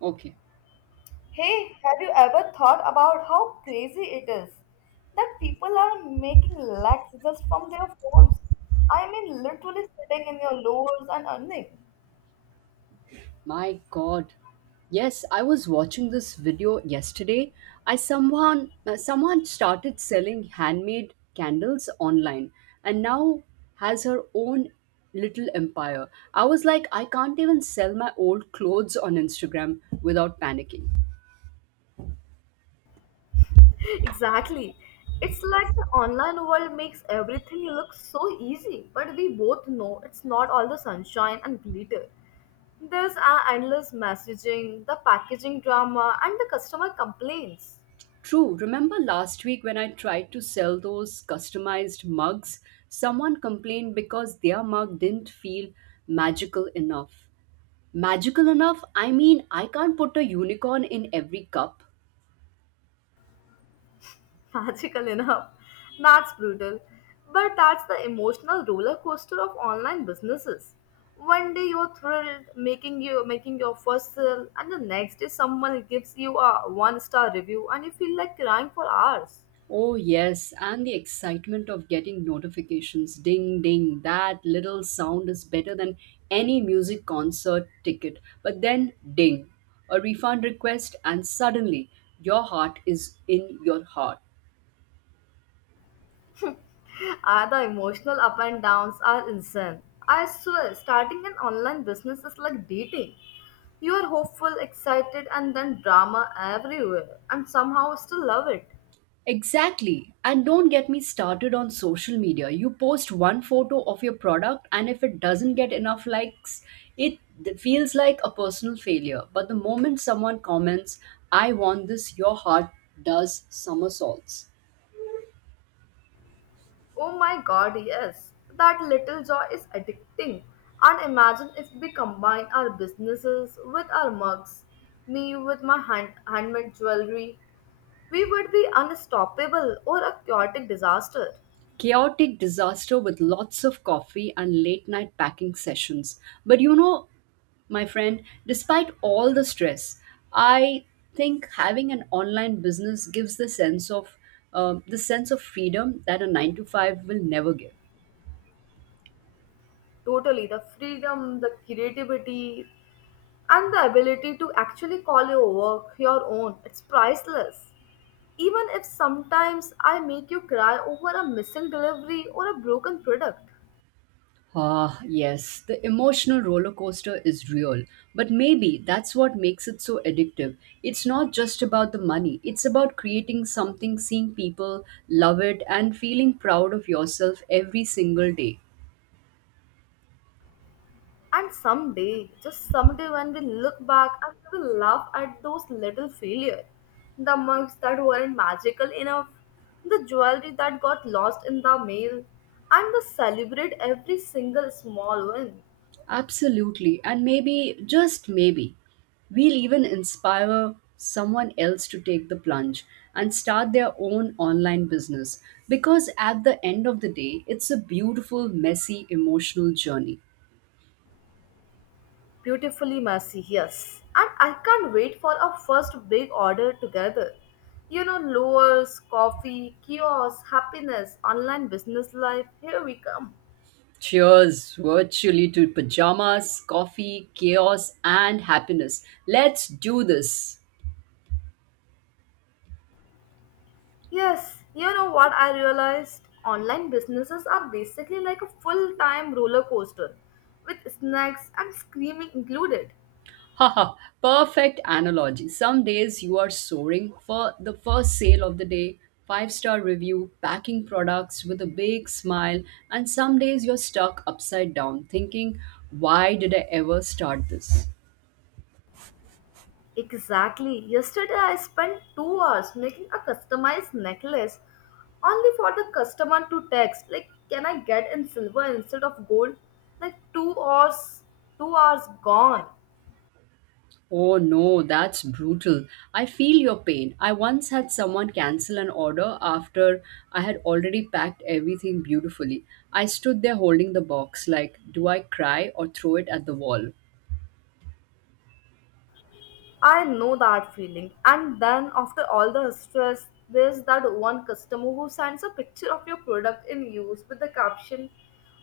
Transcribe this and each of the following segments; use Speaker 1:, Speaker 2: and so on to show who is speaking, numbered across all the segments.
Speaker 1: Okay.
Speaker 2: Hey, have you ever thought about how crazy it is that people are making lakhs just from their phones? I mean, literally sitting in your lowers and earning.
Speaker 1: My God. Yes, I was watching this video yesterday. I someone Someone started selling handmade candles online and now has her own little empire. I was like I can't even sell my old clothes on Instagram without panicking.
Speaker 2: Exactly. It's like the online world makes everything look so easy, but we both know it's not all the sunshine and glitter. There's our endless messaging, the packaging drama, and the customer complaints.
Speaker 1: True. Remember last week when I tried to sell those customized mugs? Someone complained because their mug didn't feel magical enough. Magical enough? I mean, I can't put a unicorn in every cup.
Speaker 2: Magical enough. That's brutal. But that's the emotional roller coaster of online businesses. One day you're thrilled making your first sale, and the next day someone gives you a one star review and you feel like crying for hours.
Speaker 1: Oh, yes, and the excitement of getting notifications ding, ding. That little sound is better than any music concert ticket. But then, ding, a refund request, and suddenly your heart is in your heart.
Speaker 2: Ah, the emotional up and downs are insane. I swear, starting an online business is like dating. You are hopeful, excited, and then drama everywhere, and somehow still love it.
Speaker 1: Exactly. And don't get me started on social media. You post one photo of your product, and if it doesn't get enough likes, it feels like a personal failure. But the moment someone comments, I want this, your heart does somersaults.
Speaker 2: Oh my god, yes. That little joy is addicting. And imagine if we combine our businesses with our mugs, me with my handmade jewelry, we would be unstoppable or a chaotic disaster.
Speaker 1: Chaotic disaster with lots of coffee and late night packing sessions. But you know, my friend, despite all the stress, I think having an online business gives the sense of freedom that a 9 to 5 will never give.
Speaker 2: Totally, the freedom, the creativity, and the ability to actually call your work your own, it's priceless, even if sometimes I make you cry over a missing delivery or a broken product.
Speaker 1: Ah, yes, the emotional roller coaster is real, but maybe that's what makes it so addictive. It's not just about the money, it's about creating something, seeing people love it, and feeling proud of yourself every single day.
Speaker 2: And someday, just someday, when we look back and we will laugh at those little failures, the mugs that weren't magical enough, the jewelry that got lost in the mail, and we celebrate every single small win.
Speaker 1: Absolutely, and maybe, just maybe, we'll even inspire someone else to take the plunge and start their own online business because at the end of the day, it's a beautiful, messy, emotional journey.
Speaker 2: Beautifully messy, yes. And I can't wait for our first big order together. You know, lowers, coffee, kiosks, happiness, online business life, here we come.
Speaker 1: Cheers virtually to pajamas, coffee, chaos, and happiness. Let's do this.
Speaker 2: Yes, you know what I realized? Online businesses are basically like a full time roller coaster with snacks and screaming included.
Speaker 1: Haha, perfect analogy. Some days you are soaring for the first sale of the day, five-star review, packing products with a big smile, and some days you're stuck upside down thinking, why did I ever start this?
Speaker 2: Exactly. Yesterday I spent 2 hours making a customized necklace only for the customer to text like, can I get in silver instead of gold? Like 2 hours, 2 hours gone.
Speaker 1: Oh no, that's brutal. I feel your pain. I once had someone cancel an order after I had already packed everything beautifully. I stood there holding the box, like, do I cry or throw it at the wall?
Speaker 2: I know that feeling. And then after all the stress, there's that one customer who sends a picture of your product in use with the caption,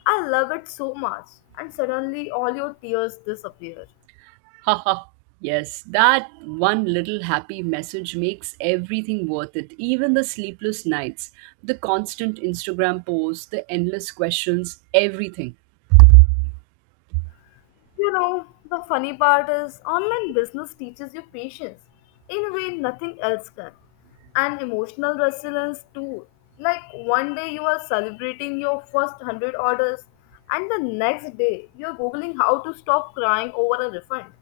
Speaker 2: I love it so much. And suddenly all your tears disappear.
Speaker 1: Haha, yes, that one little happy message makes everything worth it, even the sleepless nights, the constant Instagram posts, the endless questions, everything.
Speaker 2: You know, the funny part is online business teaches you patience in a way nothing else can. And emotional resilience too. Like one day you are celebrating your first 100 orders and the next day you are googling how to stop crying over a refund.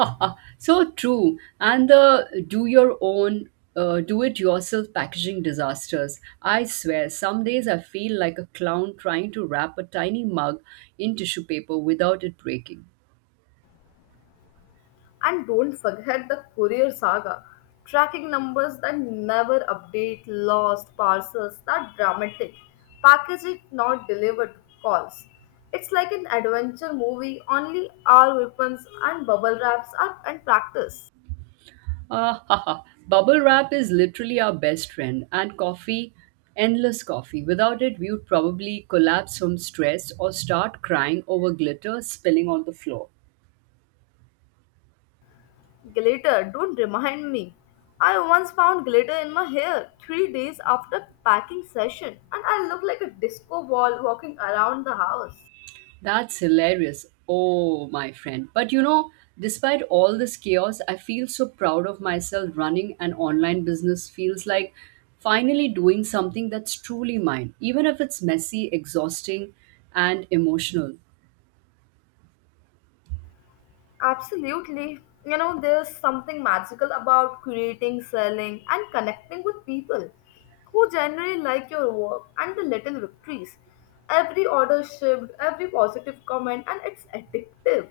Speaker 1: Ah, so true. And the do it yourself packaging disasters. I swear, some days I feel like a clown trying to wrap a tiny mug in tissue paper without it breaking.
Speaker 2: And don't forget the courier saga. Tracking numbers that never update, lost parcels, that dramatic package it not delivered calls. It's like an adventure movie, only our weapons and bubble wraps are and practice.
Speaker 1: Ah, ha, ha. Bubble wrap is literally our best friend, and coffee, endless coffee. Without it, we would probably collapse from stress or start crying over glitter spilling on the floor.
Speaker 2: Glitter, don't remind me. I once found glitter in my hair 3 days after packing session and I looked like a disco ball walking around the house.
Speaker 1: That's hilarious. Oh, my friend. But you know, despite all this chaos, I feel so proud of myself. Running an online business feels like finally doing something that's truly mine, even if it's messy, exhausting, and emotional.
Speaker 2: Absolutely. You know, there's something magical about creating, selling, and connecting with people who generally like your work and the little victories. Every order shipped, every positive comment, and it's addictive.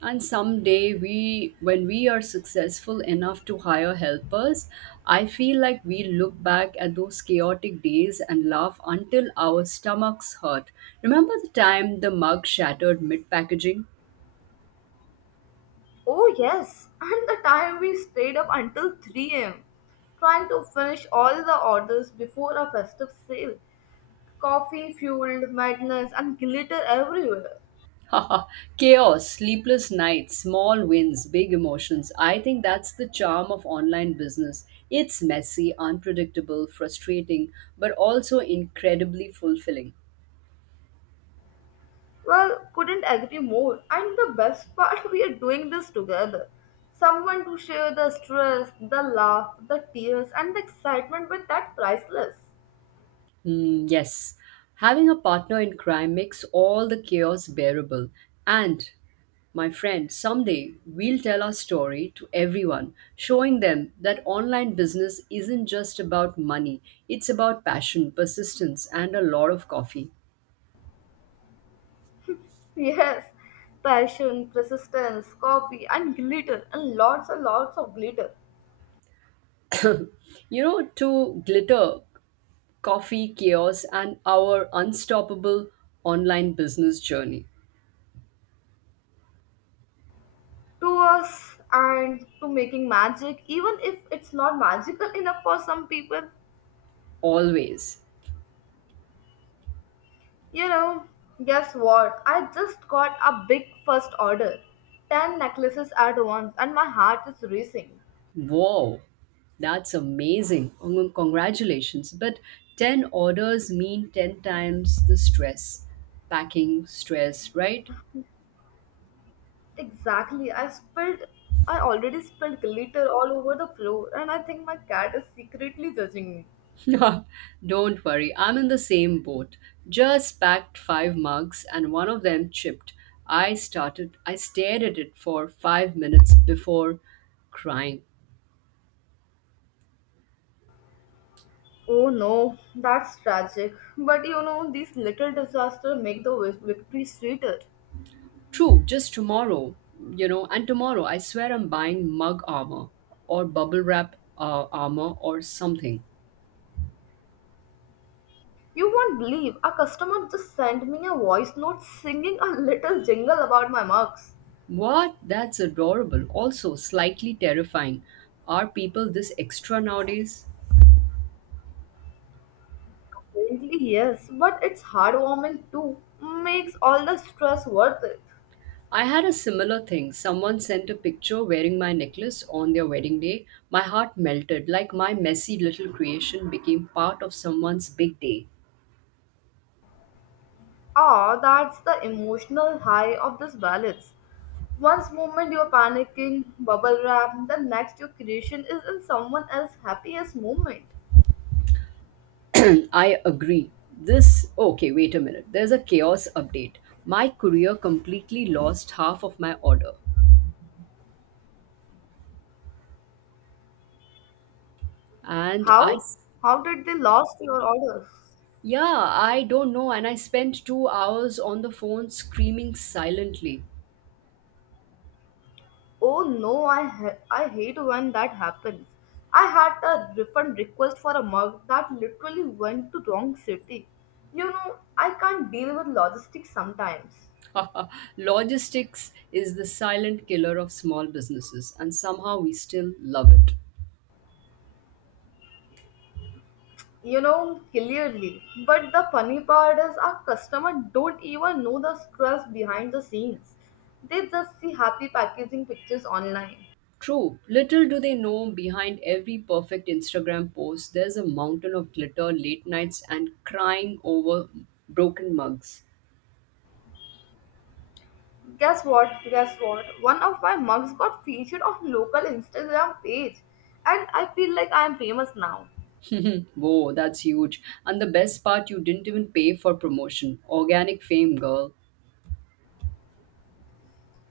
Speaker 1: And someday we when we are successful enough to hire helpers, I feel like we look back at those chaotic days and laugh until our stomachs hurt. Remember the time the mug shattered mid packaging?
Speaker 2: Oh, yes. And the time we stayed up until 3 a.m. trying to finish all the orders before a festive sale. Coffee fueled madness and glitter everywhere.
Speaker 1: Chaos, sleepless nights, small wins, big emotions. I think that's the charm of online business. It's messy, unpredictable, frustrating, but also incredibly fulfilling.
Speaker 2: Well, couldn't agree more. And the best part, we are doing this together. Someone to share the stress, the laugh, the tears, and the excitement with, that priceless.
Speaker 1: Hmm, yes, having a partner in crime makes all the chaos bearable. And, my friend, someday we'll tell our story to everyone, showing them that online business isn't just about money, it's about passion, persistence, and a lot of coffee.
Speaker 2: Yes, passion, persistence, coffee, and glitter, and lots of glitter.
Speaker 1: You know, to glitter, coffee, chaos, and our unstoppable online business journey.
Speaker 2: To us and to making magic, even if it's not magical enough for some people.
Speaker 1: Always.
Speaker 2: You know, guess what? I just got a big first order. 10 necklaces at once, and my heart is racing.
Speaker 1: Wow, that's amazing. Congratulations. But 10 orders mean 10 times the stress, packing stress, right?
Speaker 2: Exactly. I already spilled glitter all over the floor, and I think my cat is secretly judging me.
Speaker 1: Don't worry, I'm in the same boat. Just packed five mugs and one of them chipped. I stared at it for 5 minutes before crying.
Speaker 2: Oh no, that's tragic. But you know, these little disasters make the victory sweeter.
Speaker 1: True, just tomorrow, you know, and tomorrow I swear I'm buying mug armor or bubble wrap armor or something.
Speaker 2: You won't believe a customer just sent me a voice note singing a little jingle about my mugs.
Speaker 1: What? That's adorable. Also, slightly terrifying. Are people this extra nowadays?
Speaker 2: Apparently, yes, but it's heartwarming too. Makes all the stress worth it.
Speaker 1: I had a similar thing. Someone sent a picture wearing my necklace on their wedding day. My heart melted, like my messy little creation became part of someone's big day.
Speaker 2: Ah, that's the emotional high of this balance. Once moment you're panicking, bubble wrap, the next your creation is in someone else's happiest moment.
Speaker 1: I agree. This, okay, wait a minute. There's a chaos update. My courier completely lost half of my order. And I,
Speaker 2: How?
Speaker 1: s-
Speaker 2: How did they lost your orders?
Speaker 1: yeah, I don't know. And I spent 2 hours on the phone screaming silently.
Speaker 2: Oh no, I hate when that happens. I had a refund request for a mug that literally went to wrong city. You know, I can't deal with logistics sometimes.
Speaker 1: Logistics is the silent killer of small businesses, and somehow we still love it.
Speaker 2: You know, clearly, but the funny part is our customer don't even know the stress behind the scenes. They just see happy packaging pictures online.
Speaker 1: True, little do they know behind every perfect Instagram post, there's a mountain of glitter, late nights, and crying over broken mugs.
Speaker 2: Guess what, guess what? One of my mugs got featured on local Instagram page, and I feel like I am famous now.
Speaker 1: Whoa, that's huge. And the best part, you didn't even pay for promotion. Organic fame, girl.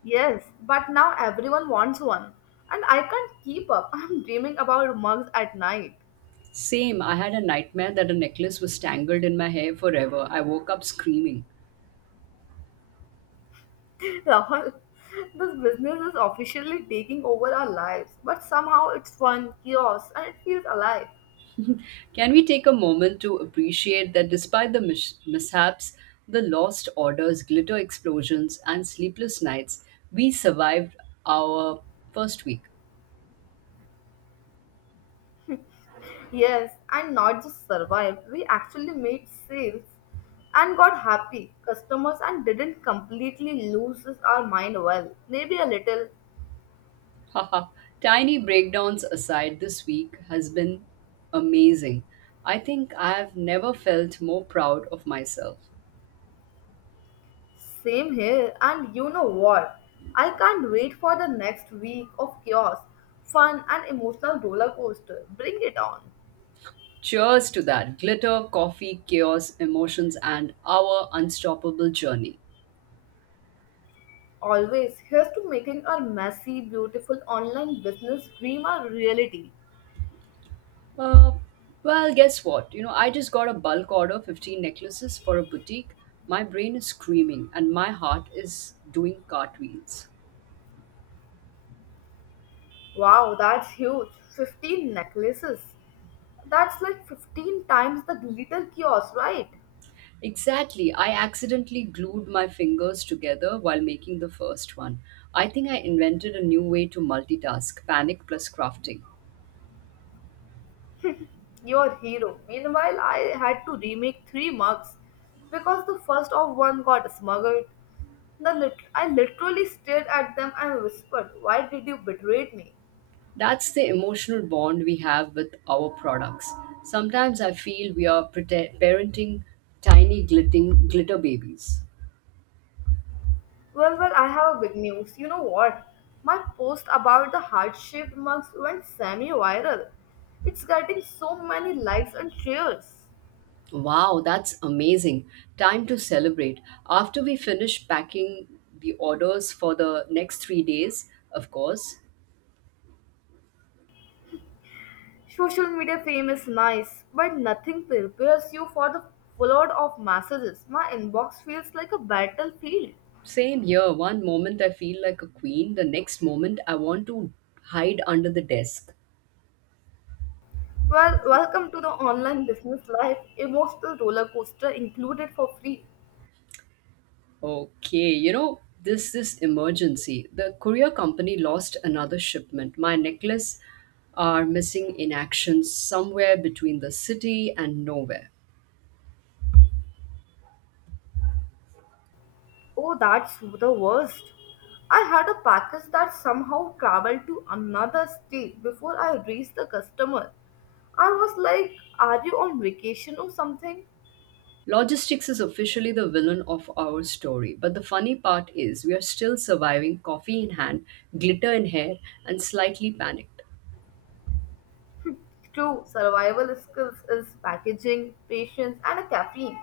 Speaker 2: Yes, but now everyone wants one, and I can't keep up. I'm dreaming about mugs at night.
Speaker 1: Same, I had a nightmare that a necklace was tangled in my hair forever. I woke up screaming.
Speaker 2: Rahul, this business is officially taking over our lives, but somehow it's fun, chaos, and it feels alive.
Speaker 1: Can we take a moment to appreciate that despite the mishaps, the lost orders, glitter explosions, and sleepless nights, we survived our first week?
Speaker 2: Yes, and not just survived, we actually made sales and got happy customers and didn't completely lose our mind. Well, maybe a little.
Speaker 1: Haha, tiny breakdowns aside, this week has been amazing. I think I've never felt more proud of myself.
Speaker 2: Same here, and you know what? I can't wait for the next week of chaos, fun, and emotional roller coaster. Bring it on.
Speaker 1: Cheers to that glitter, coffee, chaos, emotions, and our unstoppable journey.
Speaker 2: Always, here's to making our messy, beautiful online business dream a reality.
Speaker 1: Uh, well, guess what? You know, I just got a bulk order 15 necklaces for a boutique. My brain is screaming, and my heart is doing cartwheels.
Speaker 2: Wow, that's huge. 15 necklaces. That's like 15 times the glitter kiosk, right?
Speaker 1: Exactly. I accidentally glued my fingers together while making the first one. I think I invented a new way to multitask panic plus crafting.
Speaker 2: Your hero. Meanwhile, I had to remake three mugs because the first of one got smuggled. The I literally stared at them and whispered, why did you betray me?
Speaker 1: That's the emotional bond we have with our products. Sometimes I feel we are parenting tiny glitter babies.
Speaker 2: Well, well, I have a big news. You know what? My post about the heart-shaped mugs went semi-viral. It's getting so many likes and shares.
Speaker 1: Wow, that's amazing. Time to celebrate. After we finish packing the orders for the next 3 days, of course.
Speaker 2: Social media fame is nice, but nothing prepares you for the flood of messages. My inbox feels like a battlefield.
Speaker 1: Same here. One moment I feel like a queen, the next moment I want to hide under the desk.
Speaker 2: Well, welcome to the online business life, emotional roller coaster included for free.
Speaker 1: Okay, you know, this emergency. The courier company lost another shipment. My necklace are missing in action somewhere between the city and nowhere.
Speaker 2: Oh, that's the worst. I had a package that somehow traveled to another state before I reached the customer. I was like, are you on vacation or something?
Speaker 1: Logistics is officially the villain of our story, but the funny part is we are still surviving, coffee in hand, glitter in hair, and slightly panicked.
Speaker 2: True, survival skills is packaging, patience, and a caffeine.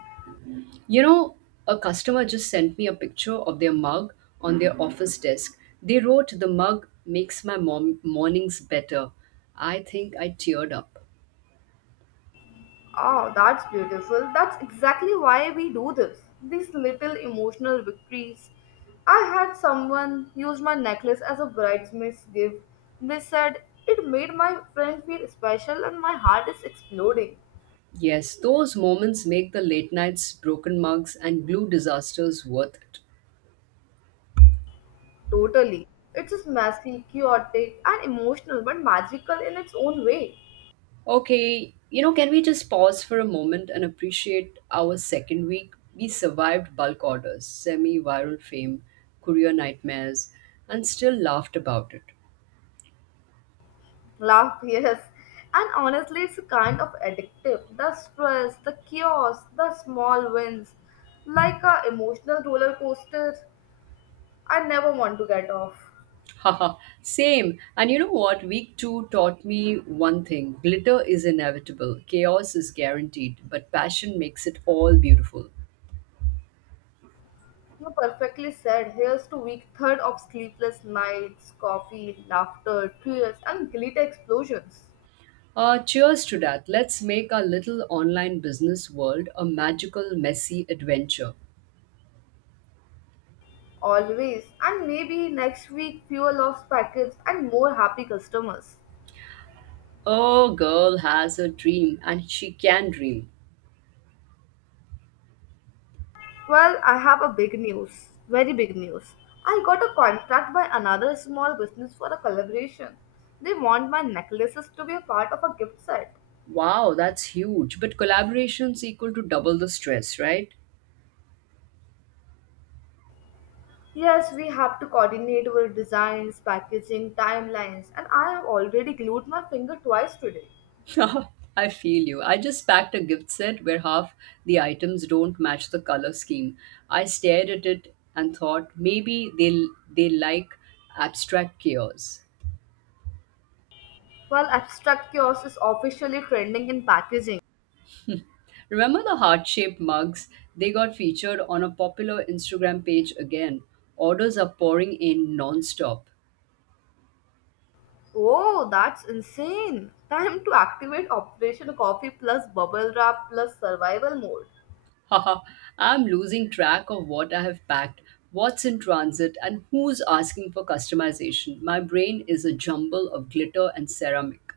Speaker 1: You know, a customer just sent me a picture of their mug on their office desk. They wrote, The mug makes my mornings better. I think I teared up.
Speaker 2: Oh, that's beautiful. That's exactly why we do this. These little emotional victories. I had someone use my necklace as a bridesmaid's gift. They said it made my friend feel special and my heart is exploding.
Speaker 1: Yes, those moments make the late nights, broken mugs, and glue disasters worth it.
Speaker 2: Totally. It's just messy, chaotic, and emotional, but magical in its own way.
Speaker 1: Okay, you know, can we just pause for a moment and appreciate our second week? We survived bulk orders, semi viral fame, courier nightmares, and still laughed about it.
Speaker 2: Laugh, yes. And honestly, it's kind of addictive. The stress, the chaos, the small wins. Like a emotional roller coaster. I never want to get off.
Speaker 1: Haha, same. And you know what? Week two taught me one thing glitter is inevitable, chaos is guaranteed, but passion makes it all beautiful.
Speaker 2: You perfectly said, here's to week third of sleepless nights, coffee, laughter, tears, and glitter explosions.
Speaker 1: Cheers to that. Let's make our little online business world a magical, messy adventure.
Speaker 2: Always. And maybe next week, fewer lost packets and more happy customers.
Speaker 1: Oh, girl has a dream and she can dream.
Speaker 2: Well, I have a big news. Very big news. I got a contract by another small business for a collaboration. They want my necklaces to be a part of a gift set.
Speaker 1: Wow, that's huge. But collaboration's equal to double the stress, right?
Speaker 2: Yes, we have to coordinate our designs, packaging, timelines, and I have already glued my finger twice today.
Speaker 1: I feel you. I just packed a gift set where half the items don't match the color scheme. I stared at it and thought maybe they like abstract chaos.
Speaker 2: While abstract chaos is officially trending in packaging.
Speaker 1: Remember the heart-shaped mugs? They got featured on a popular Instagram page again. Orders are pouring in non-stop.
Speaker 2: Oh, that's insane! Time to activate Operation Coffee plus bubble wrap plus survival mode.
Speaker 1: Haha, I'm losing track of what I have packed, what's in transit, and who's asking for customization. My brain is a jumble of glitter and ceramic.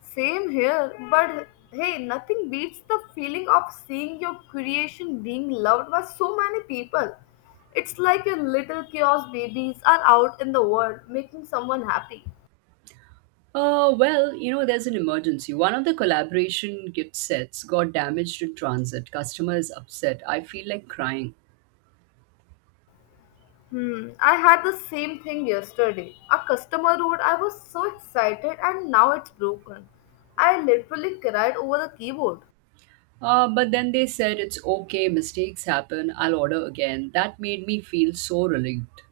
Speaker 2: Same here, but hey, nothing beats the feeling of seeing your creation being loved by so many people. It's like your little chaos babies are out in the world making someone happy.
Speaker 1: Well, you know, there's an emergency. One of the collaboration gift sets got damaged in transit. Customer is upset. I feel like crying.
Speaker 2: Hmm, I had the same thing yesterday. A customer wrote, I was so excited and now it's broken. I literally cried over the keyboard.
Speaker 1: But then they said it's okay, mistakes happen, I'll order again. That made me feel so relieved.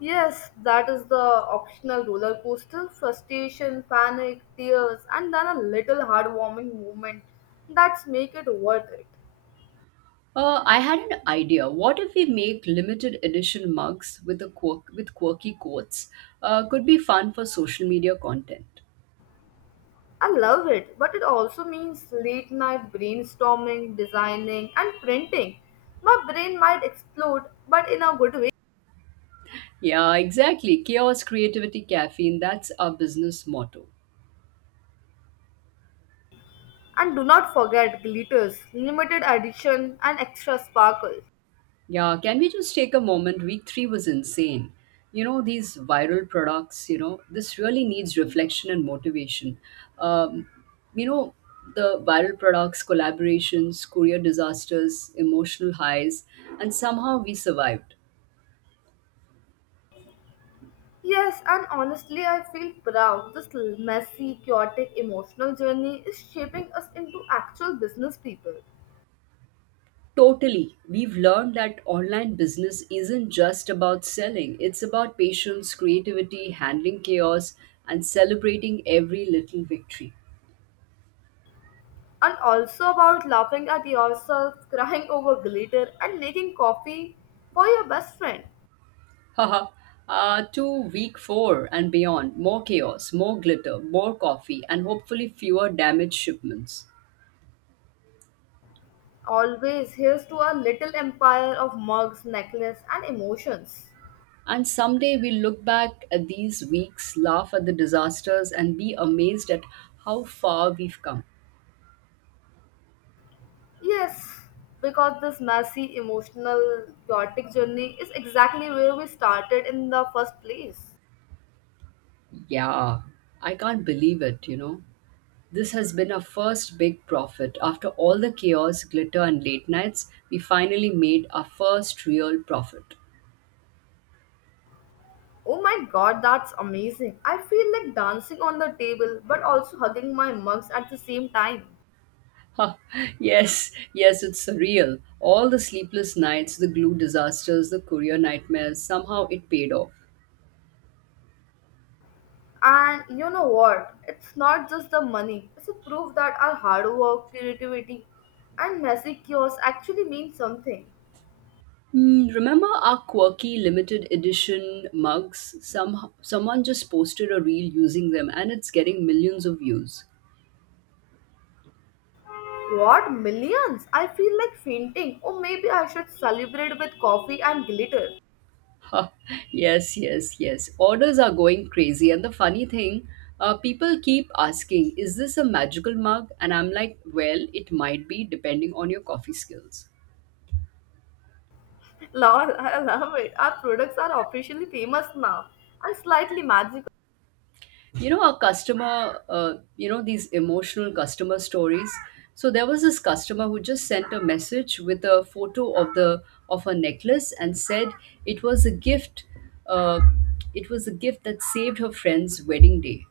Speaker 2: Yes, that is the optional roller coaster frustration, panic, tears, and then a little heartwarming moment that's make it worth it.
Speaker 1: I had an idea. What if we make limited edition mugs with quirky quotes? Could be fun for social media content.
Speaker 2: I love it, but it also means late night brainstorming, designing, and printing. My brain might explode, but in a good way.
Speaker 1: Yeah, exactly. Chaos, creativity, caffeine, that's our business motto.
Speaker 2: And do not forget glitters, limited edition, and extra sparkle.
Speaker 1: Yeah, can we just take a moment? Week three was insane. You know, these viral products, you know, this really needs reflection and motivation. Um, you know, The viral products, collaborations, courier disasters, emotional highs, and somehow we survived.
Speaker 2: Yes, and honestly, I feel proud. This messy, chaotic, emotional journey is shaping us into actual business people.
Speaker 1: Totally. We've learned that online business isn't just about selling, it's about patience, creativity, handling chaos, and celebrating every little victory.
Speaker 2: And also about laughing at yourself, crying over glitter, and making coffee for your best friend.
Speaker 1: Haha. To week four and beyond, more chaos, more glitter, more coffee, and hopefully fewer damaged shipments.
Speaker 2: Always, here's to our little empire of mugs, necklace, and emotions.
Speaker 1: And someday we'll look back at these weeks, laugh at the disasters, and be amazed at how far we've come.
Speaker 2: Yes, because this messy, emotional, chaotic journey is exactly where we started in the first place.
Speaker 1: Yeah, I can't believe it, you know. This has been our first big profit. After all the chaos, glitter, and late nights, we finally made our first real profit.
Speaker 2: Oh my god, that's amazing. I feel like dancing on the table but also hugging my mugs at the same time.
Speaker 1: Ha, yes, yes, it's surreal. All the sleepless nights, the glue disasters, the courier nightmares, somehow it paid off.
Speaker 2: And you know what? It's not just the money, it's a proof that our hard work, creativity, and messy chaos actually mean something.
Speaker 1: Hmm, remember our quirky limited edition mugs? Someone just posted a reel using them and it's getting millions of views.
Speaker 2: What? Millions? I feel like fainting. Or maybe I should celebrate with coffee and glitter.
Speaker 1: Ha, yes, yes, yes. Orders are going crazy. And the funny thing, people keep asking, is this a magical mug? And I'm like, well, it might be depending on your coffee skills.
Speaker 2: Lol, I love it. Our products are officially famous now and slightly magical.
Speaker 1: You know these emotional customer stories. So there was this customer who just sent a message with a photo of the of her necklace and said it was a gift. uh, it was a gift that saved her friend's wedding day.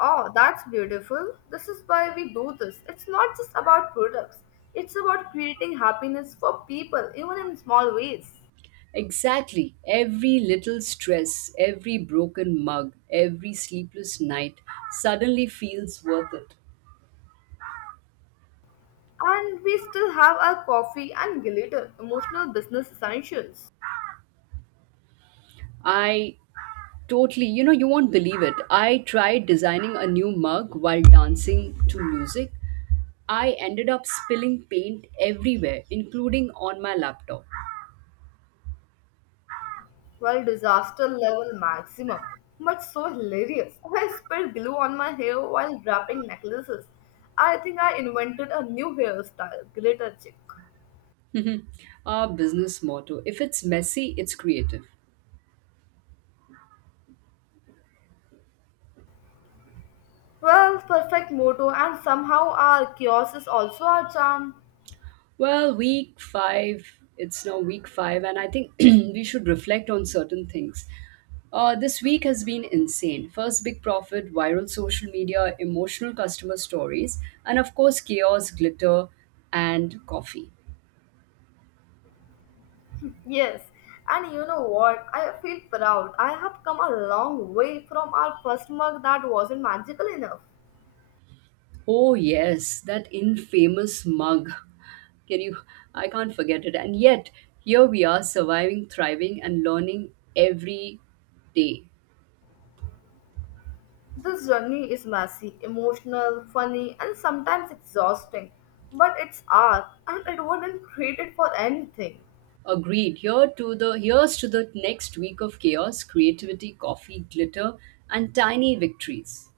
Speaker 2: Oh, that's beautiful. This is why we do this. It's not just about products, it's about creating happiness for people, even in small ways.
Speaker 1: Exactly, every little stress, every broken mug, every sleepless night suddenly feels worth it.
Speaker 2: And we still have our coffee and glitter, emotional business essentials.
Speaker 1: I Totally. You know, you won't believe it. I tried designing a new mug while dancing to music. I ended up spilling paint everywhere, including on my laptop.
Speaker 2: Well, disaster level maximum. But so hilarious. I spilled glue on my hair while wrapping necklaces. I think I invented a new hairstyle, glitter chick.
Speaker 1: Our business motto, if it's messy, it's creative.
Speaker 2: Well, perfect motto, and somehow our chaos is also our charm.
Speaker 1: Well, week five, it's now week five, and I think we should reflect on certain things. This week has been insane. First big profit, viral social media, emotional customer stories, and of course, chaos, glitter, and coffee.
Speaker 2: Yes, and you know what? I feel proud. I have come a long way from our first mug that wasn't magical enough.
Speaker 1: Oh, yes, that infamous mug. Can you? I can't forget it. And yet, here we are surviving, thriving, and learning every day.
Speaker 2: This journey is messy, emotional, funny, and sometimes exhausting, but it's art, and it wasn't created for anything.
Speaker 1: Agreed. Here's to the next week of chaos, creativity, coffee, glitter, and tiny victories.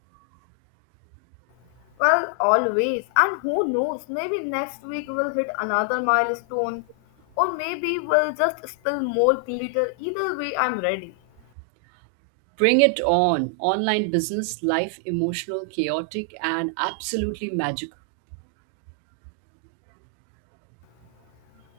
Speaker 2: Well, always, and who knows, maybe next week we'll hit another milestone, or maybe we'll just spill more glitter. Either way, I'm ready.
Speaker 1: Bring it on. Online business, life, emotional, chaotic, and absolutely magical.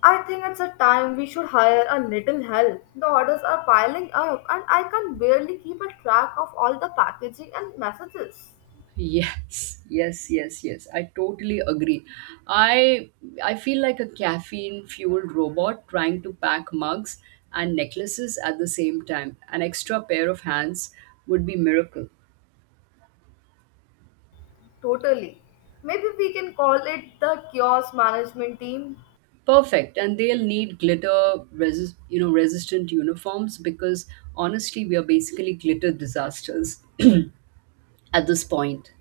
Speaker 2: I think it's a time we should hire a little help. The orders are piling up, and I can barely keep a track of all the packaging and messages.
Speaker 1: Yes, yes, yes, yes, I totally agree. I I feel like a caffeine-fueled robot trying to pack mugs and necklaces at the same time. An extra pair of hands would be miracle.
Speaker 2: Totally. Maybe we can call it the kiosk management team.
Speaker 1: Perfect. And they'll need glitter resist, you know, resistant uniforms because honestly, we are basically glitter disasters at this point.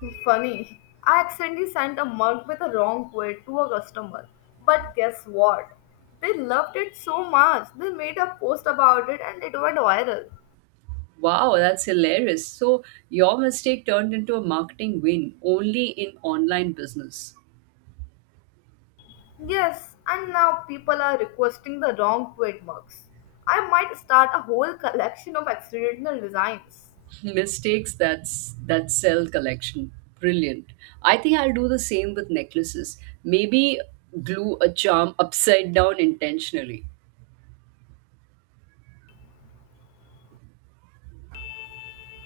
Speaker 2: Funny. I accidentally sent a mug with a wrong quote to a customer. But guess what? They loved it so much, they made a post about it and it went viral.
Speaker 1: Wow, that's hilarious. So your mistake turned into a marketing win only in online business.
Speaker 2: Yes, and now people are requesting the wrong trademarks. I might start a whole collection of accidental designs.
Speaker 1: Mistakes, that's that Cell collection, brilliant. I think I'll do the same with necklaces, maybe glue a charm upside down intentionally.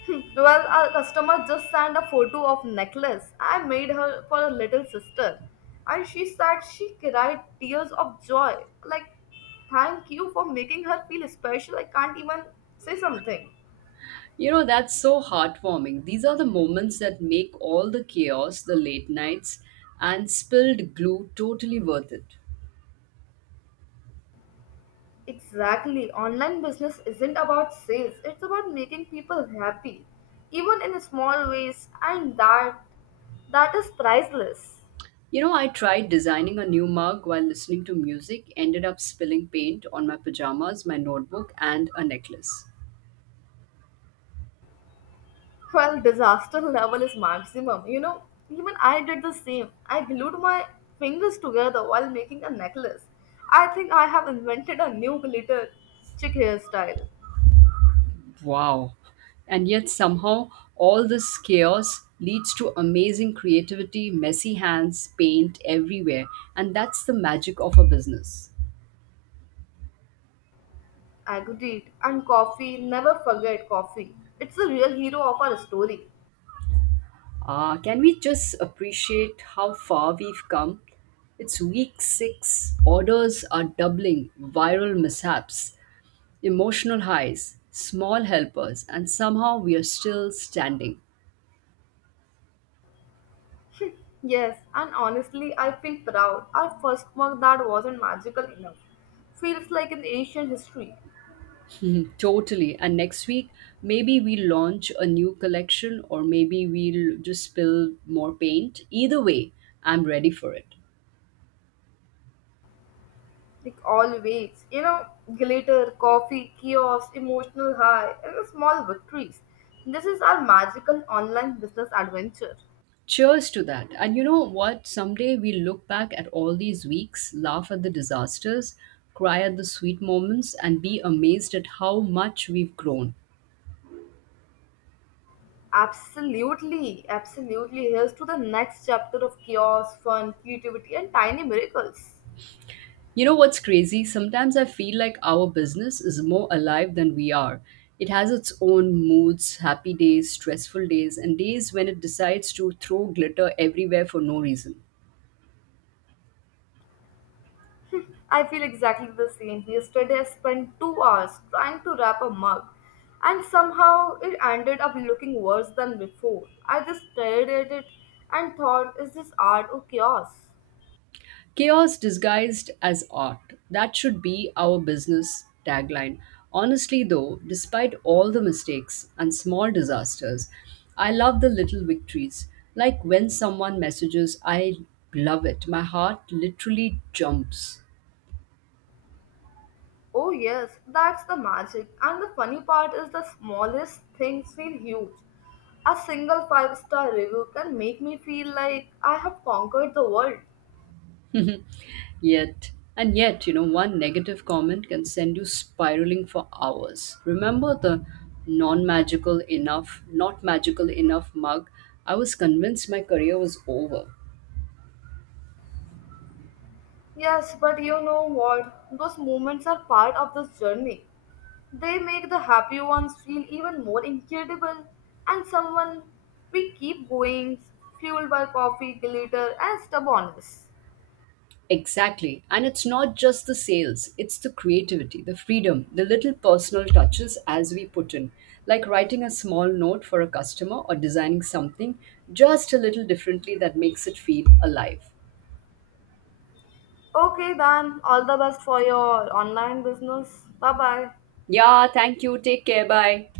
Speaker 2: Well, a customer just sent a photo of necklace I made her for a little sister, and she said she cried tears of joy. Like, thank you for making her feel special. I can't even say something.
Speaker 1: You know, that's so heartwarming. These are the moments that make all the chaos, the late nights, and spilled glue totally worth it.
Speaker 2: Exactly. Online business isn't about sales, it's about making people happy, even in small ways, and that is priceless.
Speaker 1: You know, I tried designing a new mug while listening to music, ended up spilling paint on my pajamas, my notebook, and a necklace.
Speaker 2: Well, disaster level is maximum. You know, even I did the same. I glued my fingers together while making a necklace. I think I have invented a new glitter chick hairstyle.
Speaker 1: Wow. And yet, somehow, all this chaos leads to amazing creativity, messy hands, paint everywhere. And that's the magic of a business.
Speaker 2: Agreed. And coffee, never forget coffee. It's the real hero of our story.
Speaker 1: Ah, can we just appreciate how far we've come? It's week six, orders are doubling, viral mishaps, emotional highs, small helpers, and somehow we are still standing.
Speaker 2: Yes, and honestly, I feel proud. Our first mug that wasn't magical enough. Feels like an ancient history.
Speaker 1: Totally. And next week, maybe we launch a new collection, or maybe we'll just spill more paint. Either way, I'm ready for it.
Speaker 2: Like always, you know, glitter, coffee, kiosk, emotional high, and the small victories. This is our magical online business adventure.
Speaker 1: Cheers to that. And you know what? Someday we look back at all these weeks, laugh at the disasters, cry at the sweet moments, and be amazed at how much we've grown.
Speaker 2: Absolutely, absolutely. Here's to the next chapter of kiosk, fun, creativity, and tiny miracles.
Speaker 1: You know what's crazy? Sometimes I feel like our business is more alive than we are. It has its own moods, happy days, stressful days, and days when it decides to throw glitter everywhere for no reason.
Speaker 2: I feel exactly the same. Yesterday, I spent 2 hours trying to wrap a mug, and somehow it ended up looking worse than before. I just stared at it and thought, is this art or chaos?
Speaker 1: Chaos disguised as art. That should be our business tagline. Honestly, though, despite all the mistakes and small disasters, I love the little victories. Like when someone messages, I love it, my heart literally jumps.
Speaker 2: Oh, yes, that's the magic. And the funny part is the smallest things feel huge. A single five-star review can make me feel like I have conquered the world.
Speaker 1: And yet, you know, one negative comment can send you spiraling for hours. Remember the not magical enough mug? I was convinced my career was over.
Speaker 2: Yes, but you know what? Those moments are part of this journey. They make the happy ones feel even more incredible, and someone we keep going, fueled by coffee, glitter, and stubbornness.
Speaker 1: Exactly. And it's not just the sales, it's the creativity, the freedom, the little personal touches as we put in, like writing a small note for a customer or designing something just a little differently that makes it feel alive.
Speaker 2: Okay, then, all the best for your online business. Bye bye.
Speaker 1: Yeah, thank you. Take care. Bye.